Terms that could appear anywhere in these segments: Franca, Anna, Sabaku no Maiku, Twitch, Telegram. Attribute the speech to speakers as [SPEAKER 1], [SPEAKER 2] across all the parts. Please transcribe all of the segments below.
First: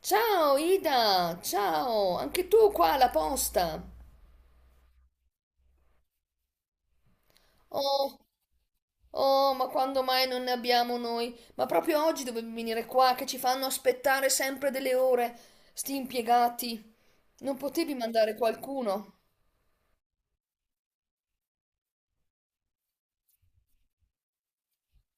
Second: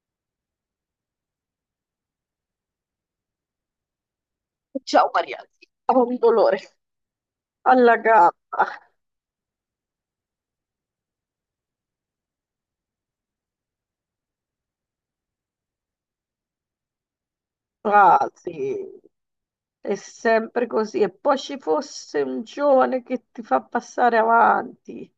[SPEAKER 1] Ciao Ida, ciao, anche tu qua alla posta.
[SPEAKER 2] Ciao Maria, ho un dolore alla
[SPEAKER 1] Oh,
[SPEAKER 2] gamba,
[SPEAKER 1] oh, ma quando mai non ne abbiamo noi? Ma proprio oggi dovevi venire qua che ci fanno aspettare sempre delle ore, sti impiegati. Non potevi mandare
[SPEAKER 2] quasi,
[SPEAKER 1] qualcuno?
[SPEAKER 2] è sempre così. E poi ci fosse un giovane che ti fa passare avanti.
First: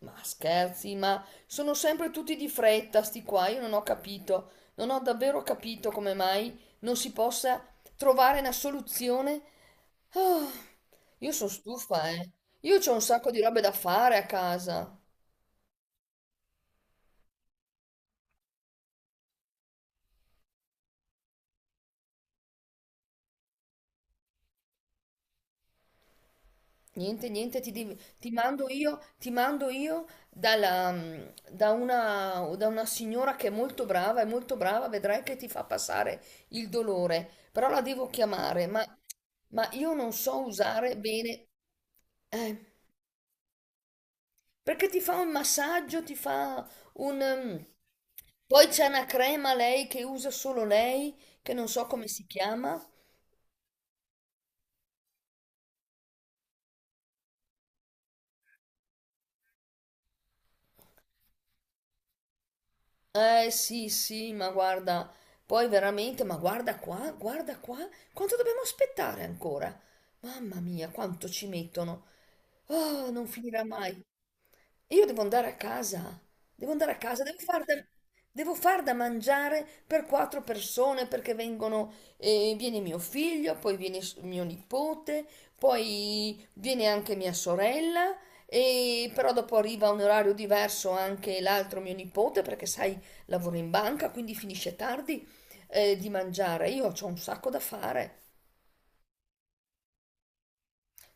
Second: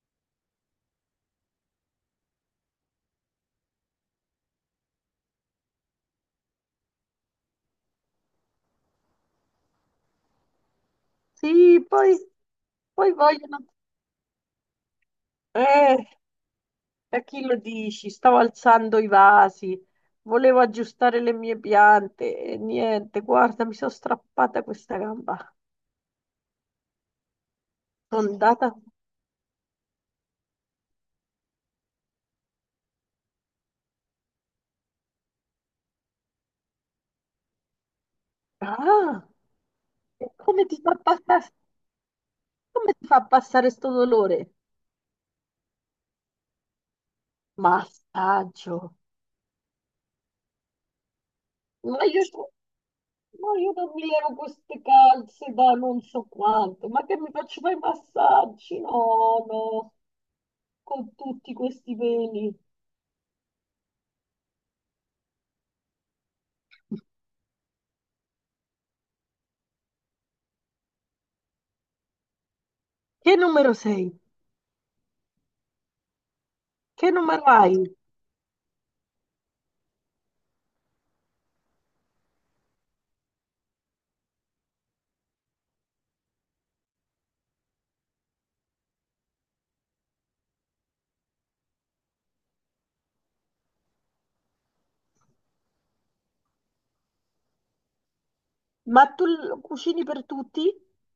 [SPEAKER 1] Ma scherzi, ma sono sempre tutti di fretta, sti qua, io non ho davvero capito come mai non si possa trovare una soluzione. Ah, io sono
[SPEAKER 2] Sì,
[SPEAKER 1] stufa,
[SPEAKER 2] poi,
[SPEAKER 1] eh. Io c'ho un
[SPEAKER 2] poi
[SPEAKER 1] sacco di
[SPEAKER 2] vogliono...
[SPEAKER 1] robe da fare a casa.
[SPEAKER 2] Eh, a chi lo dici? Stavo alzando i vasi, volevo aggiustare le mie piante e niente, guarda, mi sono strappata questa gamba.
[SPEAKER 1] Niente, niente, ti
[SPEAKER 2] Sono
[SPEAKER 1] mando
[SPEAKER 2] andata...
[SPEAKER 1] io, ti mando io da una signora che è molto brava, vedrai che ti fa passare il dolore, però la devo chiamare, ma,
[SPEAKER 2] Ah,
[SPEAKER 1] ma io non
[SPEAKER 2] e
[SPEAKER 1] so
[SPEAKER 2] come ti fa
[SPEAKER 1] usare bene,
[SPEAKER 2] passare,
[SPEAKER 1] eh,
[SPEAKER 2] come ti fa passare sto dolore?
[SPEAKER 1] perché ti fa un massaggio, ti fa un... mm, poi c'è
[SPEAKER 2] Massaggio.
[SPEAKER 1] una crema lei che usa solo lei, che non so
[SPEAKER 2] Ma
[SPEAKER 1] come
[SPEAKER 2] io,
[SPEAKER 1] si
[SPEAKER 2] sto-
[SPEAKER 1] chiama.
[SPEAKER 2] ma io non mi levo queste calze da non so quanto, ma che mi faccio fare i massaggi? No, no, con tutti questi peli.
[SPEAKER 1] Eh sì, sì, ma guarda, poi veramente, ma guarda qua, quanto dobbiamo aspettare ancora? Mamma mia, quanto ci mettono. Oh, non
[SPEAKER 2] Che
[SPEAKER 1] finirà
[SPEAKER 2] numero
[SPEAKER 1] mai.
[SPEAKER 2] sei?
[SPEAKER 1] E io devo andare a casa, devo andare a
[SPEAKER 2] Che
[SPEAKER 1] casa,
[SPEAKER 2] numero hai?
[SPEAKER 1] devo far da mangiare per quattro persone perché viene mio figlio, poi viene mio nipote, poi viene anche mia sorella, e però dopo arriva a un orario diverso anche l'altro mio nipote perché sai, lavora in banca, quindi finisce tardi, di mangiare. Io ho un sacco da fare.
[SPEAKER 2] Ma tu l- cucini per tutti?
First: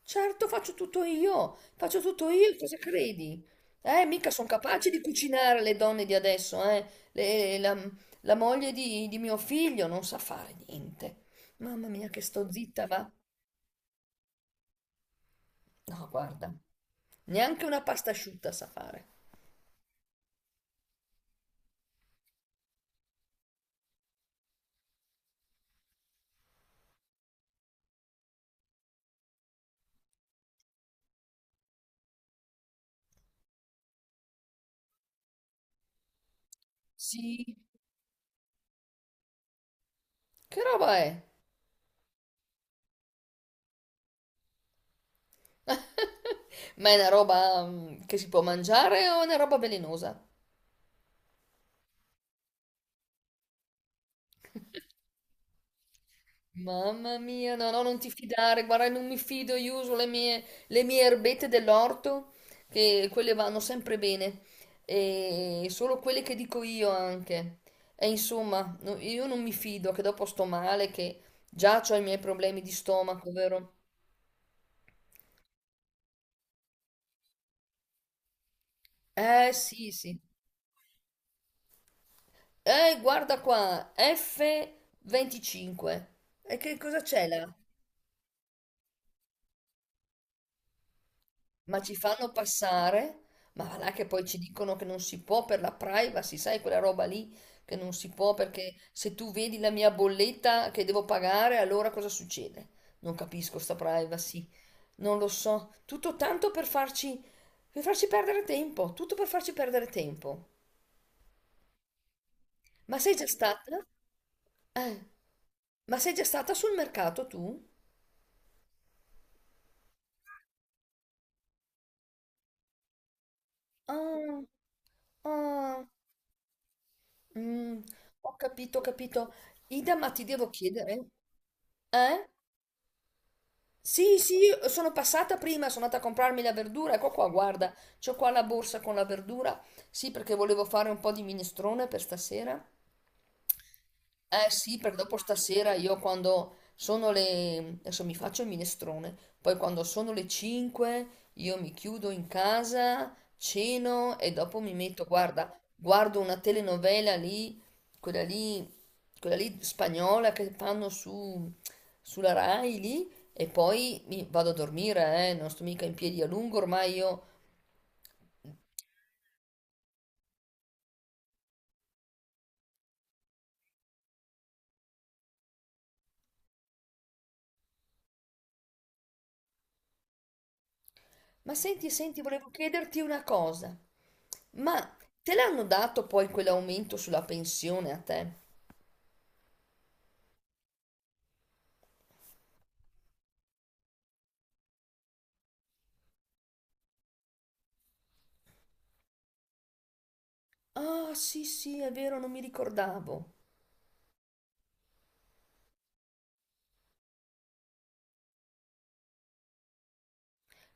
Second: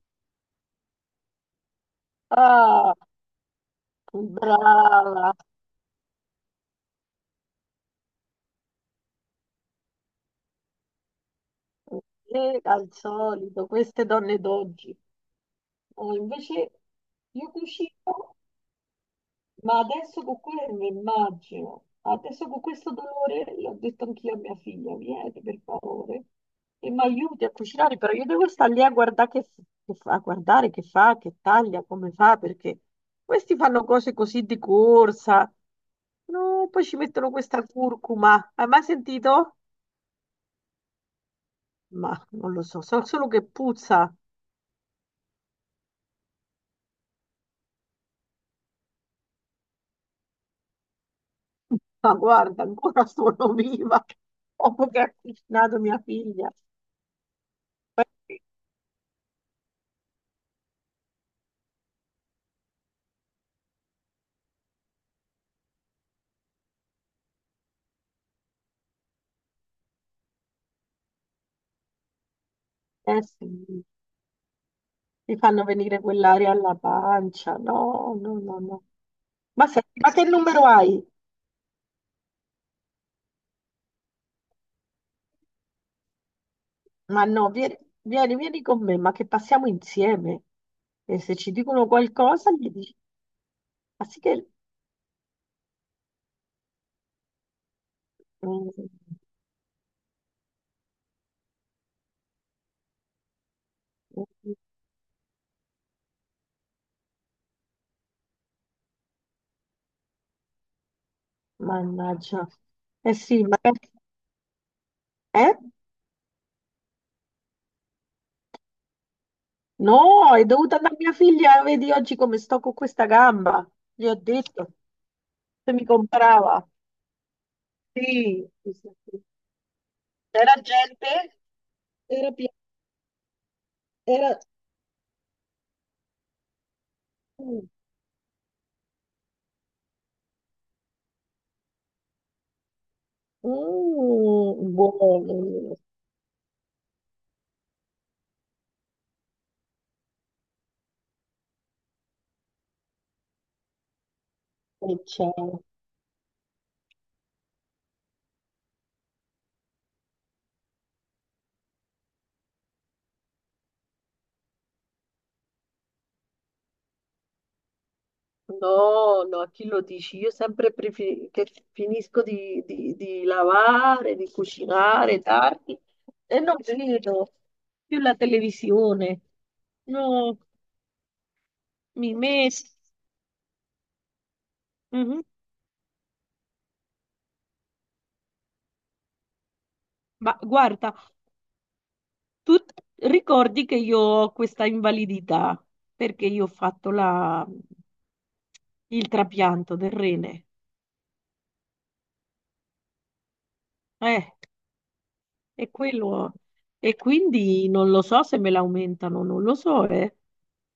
[SPEAKER 1] Certo, faccio tutto io, cosa
[SPEAKER 2] Ah,
[SPEAKER 1] credi? Mica sono capaci di
[SPEAKER 2] brava,
[SPEAKER 1] cucinare le donne di adesso, eh. Le- la, la moglie di mio figlio non sa fare niente. Mamma mia, che sto zitta,
[SPEAKER 2] al
[SPEAKER 1] va.
[SPEAKER 2] solito, queste donne d'oggi.
[SPEAKER 1] No,
[SPEAKER 2] No,
[SPEAKER 1] guarda,
[SPEAKER 2] invece io
[SPEAKER 1] neanche una pasta
[SPEAKER 2] cucino.
[SPEAKER 1] asciutta sa fare.
[SPEAKER 2] Ma adesso con quello mi immagino, adesso con questo dolore, io ho detto anch'io a mia figlia, vieni per favore e mi aiuti a cucinare, però io devo stare lì a guardare che, f- che fa, a guardare che fa, che taglia, come fa, perché questi fanno cose così di corsa, no, poi ci mettono
[SPEAKER 1] Sì,
[SPEAKER 2] questa curcuma, hai mai sentito?
[SPEAKER 1] che roba è?
[SPEAKER 2] Ma non lo so, so solo che puzza,
[SPEAKER 1] Ma è una roba che si può mangiare o è una roba velenosa?
[SPEAKER 2] ma guarda, ancora sono viva, dopo che ha cucinato mia figlia.
[SPEAKER 1] Mamma mia, no, no, non ti fidare, guarda, non mi fido, io uso le mie erbette dell'orto, che quelle vanno sempre bene, e solo quelle che dico io anche. E insomma, io non mi fido, che dopo sto male, che già ho i miei problemi di
[SPEAKER 2] Eh
[SPEAKER 1] stomaco, vero?
[SPEAKER 2] sì, mi fanno venire quell'aria alla pancia. No, no, no, no. Ma
[SPEAKER 1] Sì,
[SPEAKER 2] senti, ma
[SPEAKER 1] sì.
[SPEAKER 2] che numero hai?
[SPEAKER 1] Guarda qua, F25. E che cosa
[SPEAKER 2] Ma
[SPEAKER 1] c'è là?
[SPEAKER 2] no, vieni, vieni, vieni con me, ma che passiamo insieme. E se ci
[SPEAKER 1] Ma
[SPEAKER 2] dicono
[SPEAKER 1] ci fanno
[SPEAKER 2] qualcosa, gli dici,
[SPEAKER 1] passare, ma va là che
[SPEAKER 2] ma sì
[SPEAKER 1] poi ci
[SPEAKER 2] che...
[SPEAKER 1] dicono che non si può per la privacy, sai quella roba lì che non si può perché
[SPEAKER 2] Mm.
[SPEAKER 1] se tu vedi la mia bolletta che devo pagare, allora cosa succede? Non capisco sta privacy, non lo so, tutto tanto per farci perdere tempo, tutto per farci perdere tempo.
[SPEAKER 2] Mannaggia.
[SPEAKER 1] Ma
[SPEAKER 2] Eh
[SPEAKER 1] sei già
[SPEAKER 2] sì, ma...
[SPEAKER 1] stata? Eh,
[SPEAKER 2] Eh?
[SPEAKER 1] ma sei già stata sul mercato tu?
[SPEAKER 2] No, è dovuta a mia figlia, vedi oggi come sto con questa gamba. Gli ho
[SPEAKER 1] Ah,
[SPEAKER 2] detto, se mi
[SPEAKER 1] ah,
[SPEAKER 2] comprava.
[SPEAKER 1] mm, ho
[SPEAKER 2] Sì, sì,
[SPEAKER 1] capito, ho
[SPEAKER 2] sì.
[SPEAKER 1] capito. Ida, ma ti devo
[SPEAKER 2] Era
[SPEAKER 1] chiedere,
[SPEAKER 2] gente,
[SPEAKER 1] eh?
[SPEAKER 2] era... pi-
[SPEAKER 1] Sì, sì,
[SPEAKER 2] era...
[SPEAKER 1] io sono passata prima, sono andata a comprarmi la verdura, ecco qua,
[SPEAKER 2] Mm.
[SPEAKER 1] guarda, c'ho qua la borsa con la verdura, sì, perché volevo fare un po' di minestrone per stasera. Eh
[SPEAKER 2] Mm,
[SPEAKER 1] sì, perché dopo
[SPEAKER 2] buono.
[SPEAKER 1] stasera io quando sono le... adesso mi faccio il minestrone, poi quando sono le 5 io mi chiudo in casa, ceno e dopo guarda, guardo una telenovela lì, quella lì, quella lì spagnola che fanno sulla Rai lì e poi mi vado a dormire, non sto mica in piedi a lungo ormai io.
[SPEAKER 2] No, no, a chi lo dici? Io sempre prefi- che finisco di lavare, di cucinare tardi e non vedo più la televisione. No,
[SPEAKER 1] Ma senti,
[SPEAKER 2] mi
[SPEAKER 1] senti, volevo
[SPEAKER 2] messo.
[SPEAKER 1] chiederti una cosa, ma te l'hanno dato poi quell'aumento sulla pensione a te?
[SPEAKER 2] Ma guarda, tu ricordi che io ho questa invalidità perché io ho fatto la- il trapianto del rene.
[SPEAKER 1] Ah, sì, sì, è vero, non mi ricordavo.
[SPEAKER 2] Eh, è quello. E quindi non lo so se me l'aumentano, non lo so, eh.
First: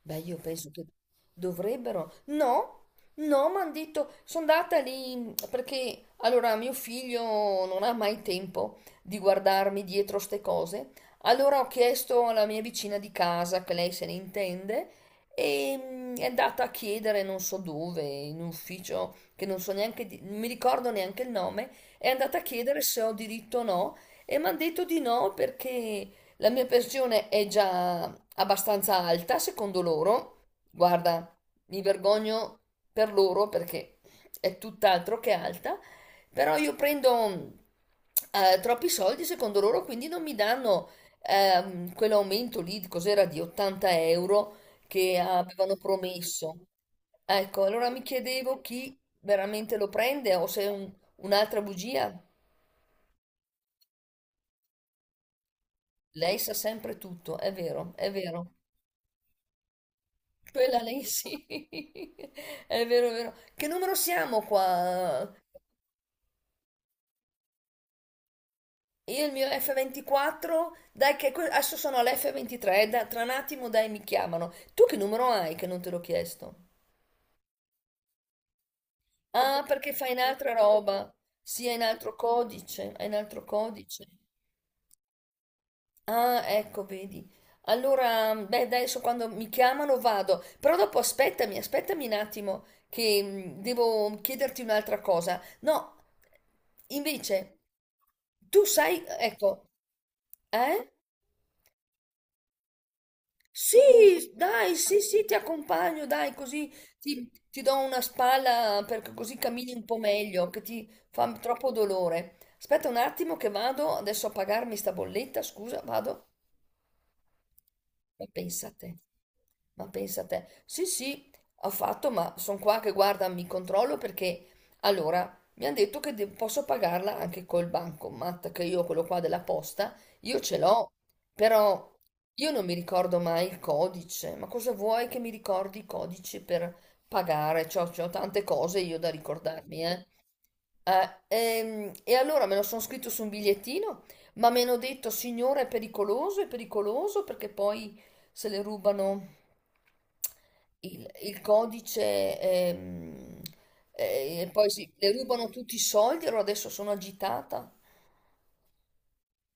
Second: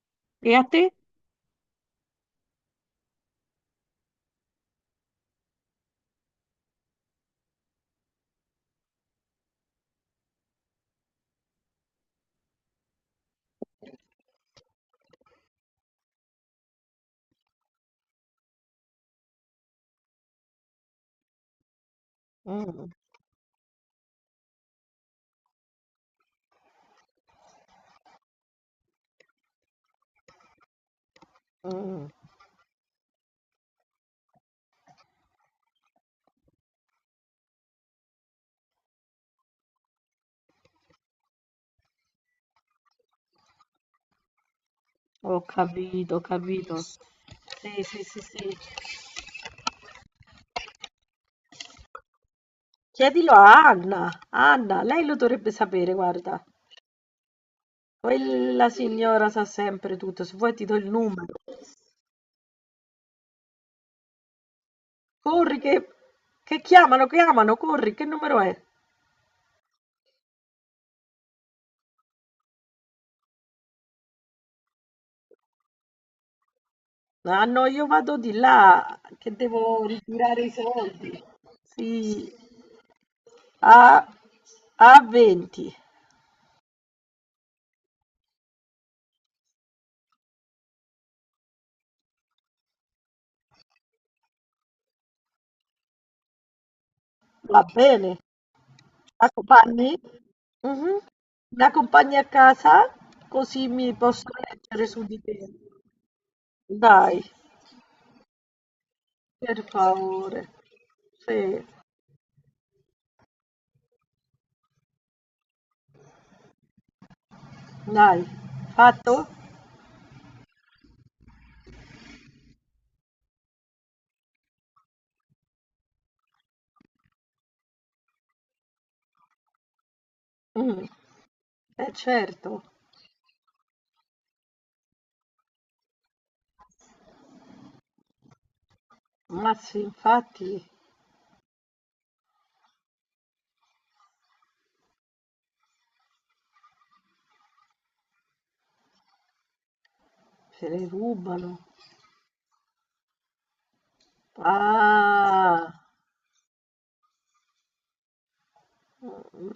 [SPEAKER 1] Beh, io
[SPEAKER 2] E a
[SPEAKER 1] penso
[SPEAKER 2] te?
[SPEAKER 1] che dovrebbero. No, no, mi hanno detto, sono andata lì perché allora mio figlio non ha mai tempo di guardarmi dietro ste cose. Allora ho chiesto alla mia vicina di casa, che lei se ne intende, e è andata a chiedere non so dove, in un ufficio che non so neanche, non mi ricordo neanche il nome, è andata a chiedere
[SPEAKER 2] Mm.
[SPEAKER 1] se ho diritto o no, e mi hanno detto di no perché. La mia pensione è già abbastanza alta, secondo loro. Guarda, mi
[SPEAKER 2] Mm.
[SPEAKER 1] vergogno per loro perché è tutt'altro che alta, però io prendo troppi soldi, secondo loro, quindi non mi danno quell'aumento lì, cos'era, di 80 euro che
[SPEAKER 2] Ho
[SPEAKER 1] avevano
[SPEAKER 2] capito, ho
[SPEAKER 1] promesso.
[SPEAKER 2] capito.
[SPEAKER 1] Ecco,
[SPEAKER 2] Sì,
[SPEAKER 1] allora mi
[SPEAKER 2] sì, sì, sì.
[SPEAKER 1] chiedevo chi veramente lo prende o se è un'altra bugia.
[SPEAKER 2] Chiedilo a Anna. Anna, lei lo dovrebbe sapere,
[SPEAKER 1] Lei
[SPEAKER 2] guarda.
[SPEAKER 1] sa sempre tutto, è vero, è vero.
[SPEAKER 2] Poi la signora sa sempre tutto. Se vuoi ti do
[SPEAKER 1] Quella
[SPEAKER 2] il
[SPEAKER 1] lei
[SPEAKER 2] numero.
[SPEAKER 1] sì, è vero, è vero. Che numero siamo qua?
[SPEAKER 2] Corri che chiamano, chiamano, corri, che numero è?
[SPEAKER 1] Io il mio F24, dai che adesso sono all'F23, tra un attimo dai mi chiamano. Tu che numero hai che non te l'ho chiesto?
[SPEAKER 2] Ah no, io vado di là, che
[SPEAKER 1] Ah,
[SPEAKER 2] devo
[SPEAKER 1] perché fai in
[SPEAKER 2] ritirare i
[SPEAKER 1] altra
[SPEAKER 2] soldi.
[SPEAKER 1] roba. Sì, è in altro
[SPEAKER 2] Sì,
[SPEAKER 1] codice, è in altro
[SPEAKER 2] a,
[SPEAKER 1] codice.
[SPEAKER 2] a 20.
[SPEAKER 1] Ah, ecco, vedi. Allora, beh, adesso quando mi chiamano vado, però dopo aspettami, aspettami un attimo che devo chiederti un'altra cosa. No, invece,
[SPEAKER 2] Va bene.
[SPEAKER 1] tu sai, ecco,
[SPEAKER 2] M'accompagni?
[SPEAKER 1] eh?
[SPEAKER 2] Mh-mh. Mi accompagni a casa? Così
[SPEAKER 1] Sì,
[SPEAKER 2] mi posso
[SPEAKER 1] dai,
[SPEAKER 2] leggere
[SPEAKER 1] sì,
[SPEAKER 2] su di
[SPEAKER 1] sì, ti
[SPEAKER 2] te.
[SPEAKER 1] accompagno, dai, così
[SPEAKER 2] Dai,
[SPEAKER 1] ti do una spalla perché così
[SPEAKER 2] per
[SPEAKER 1] cammini un po'
[SPEAKER 2] favore.
[SPEAKER 1] meglio, che ti fa
[SPEAKER 2] Sì,
[SPEAKER 1] troppo dolore. Aspetta un attimo che vado adesso a pagarmi sta bolletta, scusa, vado. Ma
[SPEAKER 2] dai.
[SPEAKER 1] pensate,
[SPEAKER 2] Fatto?
[SPEAKER 1] ma pensate, sì, sì, ho fatto, ma sono qua che guarda, mi controllo perché allora mi hanno detto che posso pagarla anche col bancomat, che io quello qua della posta, io ce
[SPEAKER 2] Mh,
[SPEAKER 1] l'ho, però
[SPEAKER 2] eh certo.
[SPEAKER 1] io non mi ricordo mai il codice. Ma cosa vuoi che mi ricordi i codici per pagare? C'ho tante cose io da
[SPEAKER 2] Ma sì,
[SPEAKER 1] ricordarmi, eh.
[SPEAKER 2] infatti
[SPEAKER 1] E allora me lo sono scritto su un bigliettino, ma mi hanno detto, signore, è pericoloso perché poi se le rubano
[SPEAKER 2] se le
[SPEAKER 1] il
[SPEAKER 2] rubano.
[SPEAKER 1] codice e poi le rubano
[SPEAKER 2] Ah,
[SPEAKER 1] tutti i soldi, allora adesso sono agitata.
[SPEAKER 2] mhmm,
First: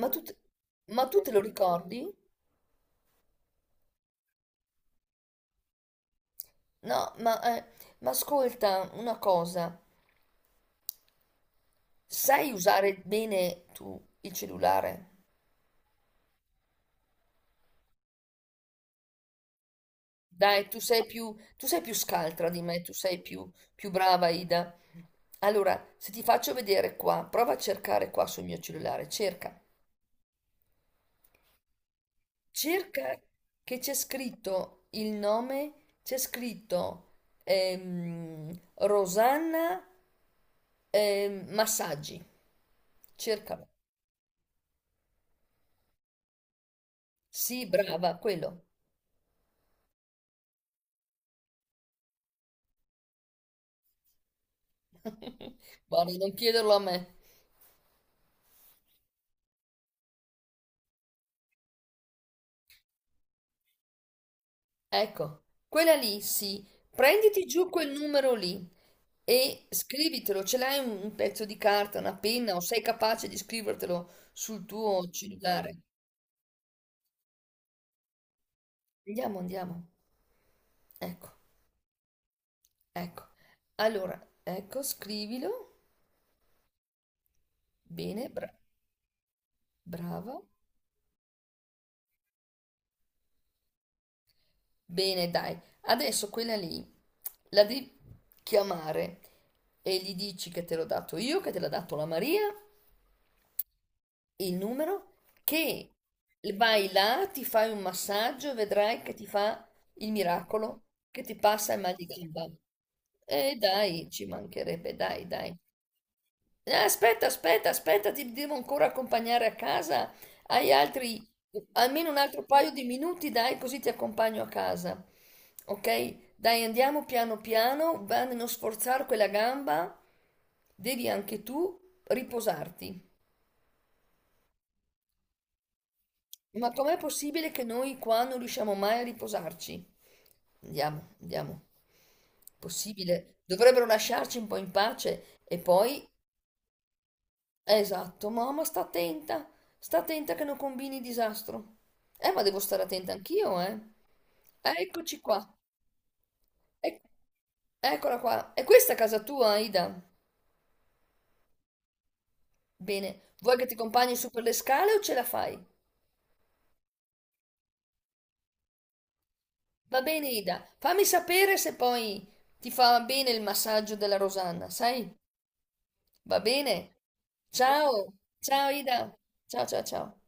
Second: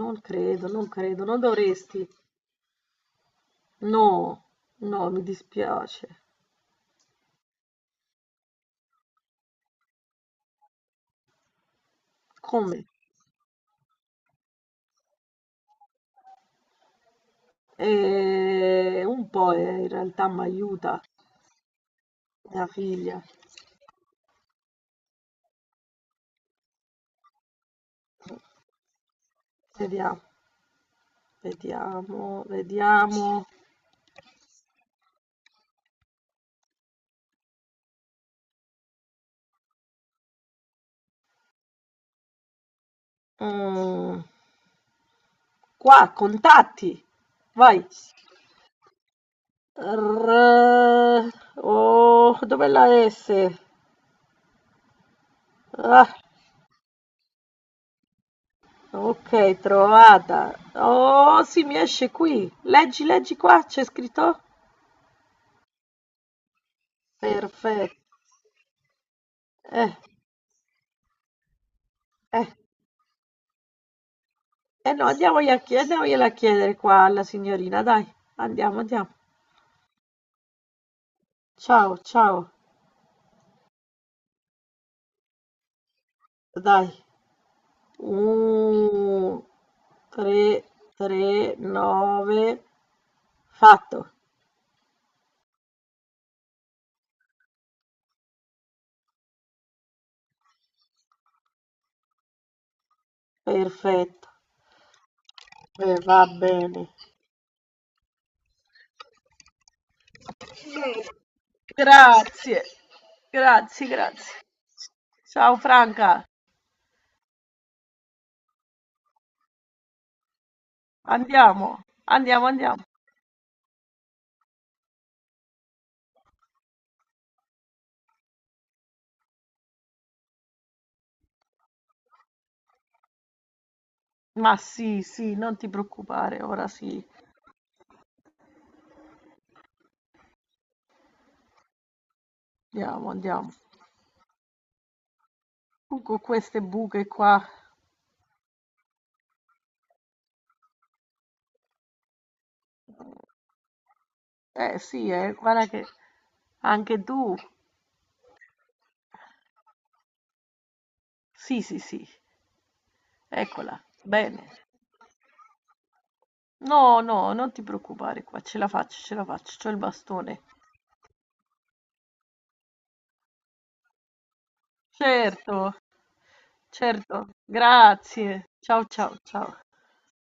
[SPEAKER 1] Ma
[SPEAKER 2] non
[SPEAKER 1] tu, te-
[SPEAKER 2] credo, non
[SPEAKER 1] ma tu
[SPEAKER 2] credo,
[SPEAKER 1] te
[SPEAKER 2] non
[SPEAKER 1] lo
[SPEAKER 2] dovresti.
[SPEAKER 1] ricordi?
[SPEAKER 2] No, no, mi dispiace.
[SPEAKER 1] No, ma ascolta una cosa, sai
[SPEAKER 2] Come?
[SPEAKER 1] usare bene tu il cellulare?
[SPEAKER 2] Un po', in realtà
[SPEAKER 1] Dai,
[SPEAKER 2] m'aiuta
[SPEAKER 1] tu sei più scaltra di
[SPEAKER 2] mia
[SPEAKER 1] me, tu
[SPEAKER 2] figlia.
[SPEAKER 1] sei più, più brava, Ida. Allora, se ti faccio vedere qua, prova a cercare qua sul mio cellulare. cerca
[SPEAKER 2] Vediamo, vediamo,
[SPEAKER 1] Cerca
[SPEAKER 2] vediamo.
[SPEAKER 1] che c'è scritto il nome, c'è scritto Rosanna Massaggi. Cercalo.
[SPEAKER 2] Mm, qua, contatti.
[SPEAKER 1] Sì,
[SPEAKER 2] Vai.
[SPEAKER 1] brava, quello.
[SPEAKER 2] R- oh, dov'è la S? Ah,
[SPEAKER 1] Guarda, non chiederlo a me.
[SPEAKER 2] ok, trovata. Oh, sì, mi esce qui. Leggi, leggi qua, c'è scritto?
[SPEAKER 1] Ecco, quella lì, sì. Prenditi giù quel
[SPEAKER 2] Perfetto.
[SPEAKER 1] numero lì e
[SPEAKER 2] Eh,
[SPEAKER 1] scrivitelo. Ce l'hai un pezzo di carta, una
[SPEAKER 2] eh,
[SPEAKER 1] penna o sei capace di scrivertelo sul
[SPEAKER 2] no,
[SPEAKER 1] tuo
[SPEAKER 2] andiamogli a chied-
[SPEAKER 1] cellulare?
[SPEAKER 2] andiamogliela a chiedere qua alla signorina, dai. Andiamo, andiamo.
[SPEAKER 1] Andiamo, andiamo. Ecco.
[SPEAKER 2] Ciao, ciao.
[SPEAKER 1] Ecco, allora, ecco, scrivilo.
[SPEAKER 2] Dai.
[SPEAKER 1] Bene,
[SPEAKER 2] Uh,
[SPEAKER 1] brava.
[SPEAKER 2] 3, 3, 9. Fatto.
[SPEAKER 1] Bene, dai. Adesso quella lì la devi chiamare e gli dici che te l'ho dato io, che te l'ha dato la Maria,
[SPEAKER 2] Perfetto.
[SPEAKER 1] il numero, che
[SPEAKER 2] Va bene.
[SPEAKER 1] vai là, ti fai un massaggio e vedrai che ti fa il miracolo, che ti passa il mal di gamba.
[SPEAKER 2] Grazie.
[SPEAKER 1] E
[SPEAKER 2] Grazie,
[SPEAKER 1] dai, ci
[SPEAKER 2] grazie.
[SPEAKER 1] mancherebbe, dai, dai.
[SPEAKER 2] Ciao Franca.
[SPEAKER 1] Aspetta, aspetta, aspetta, ti devo ancora accompagnare a casa. Hai altri,
[SPEAKER 2] Andiamo.
[SPEAKER 1] Almeno un altro
[SPEAKER 2] Andiamo,
[SPEAKER 1] paio di
[SPEAKER 2] andiamo.
[SPEAKER 1] minuti, dai, così ti accompagno a casa. Ok? Dai, andiamo piano piano, va a non sforzare quella gamba, devi anche tu riposarti.
[SPEAKER 2] Ma sì, sì, non ti preoccupare. Ora
[SPEAKER 1] Ma com'è
[SPEAKER 2] sì.
[SPEAKER 1] possibile che noi qua non riusciamo mai a riposarci? Andiamo, andiamo.
[SPEAKER 2] Andiamo,
[SPEAKER 1] Possibile.
[SPEAKER 2] andiamo.
[SPEAKER 1] Dovrebbero lasciarci un po' in pace e
[SPEAKER 2] Tu
[SPEAKER 1] poi.
[SPEAKER 2] con queste buche qua.
[SPEAKER 1] Esatto, mamma, sta attenta che non combini disastro. Ma devo stare attenta anch'io, eh.
[SPEAKER 2] Eh sì,
[SPEAKER 1] Eccoci qua,
[SPEAKER 2] guarda che
[SPEAKER 1] Ec-
[SPEAKER 2] anche tu.
[SPEAKER 1] eccola qua. E questa è casa tua, Ida?
[SPEAKER 2] Sì, sì, sì.
[SPEAKER 1] Bene, vuoi che ti
[SPEAKER 2] Eccola.
[SPEAKER 1] accompagni su per
[SPEAKER 2] Bene.
[SPEAKER 1] le scale o ce la fai?
[SPEAKER 2] No, no, non ti preoccupare qua, ce la faccio, c'ho il
[SPEAKER 1] Va bene,
[SPEAKER 2] bastone.
[SPEAKER 1] Ida, fammi sapere se poi ti fa bene il massaggio della Rosanna, sai?
[SPEAKER 2] Certo,
[SPEAKER 1] Va bene?
[SPEAKER 2] certo,
[SPEAKER 1] Ciao,
[SPEAKER 2] grazie.
[SPEAKER 1] ciao
[SPEAKER 2] Ciao,
[SPEAKER 1] Ida,
[SPEAKER 2] ciao, ciao.
[SPEAKER 1] ciao ciao ciao.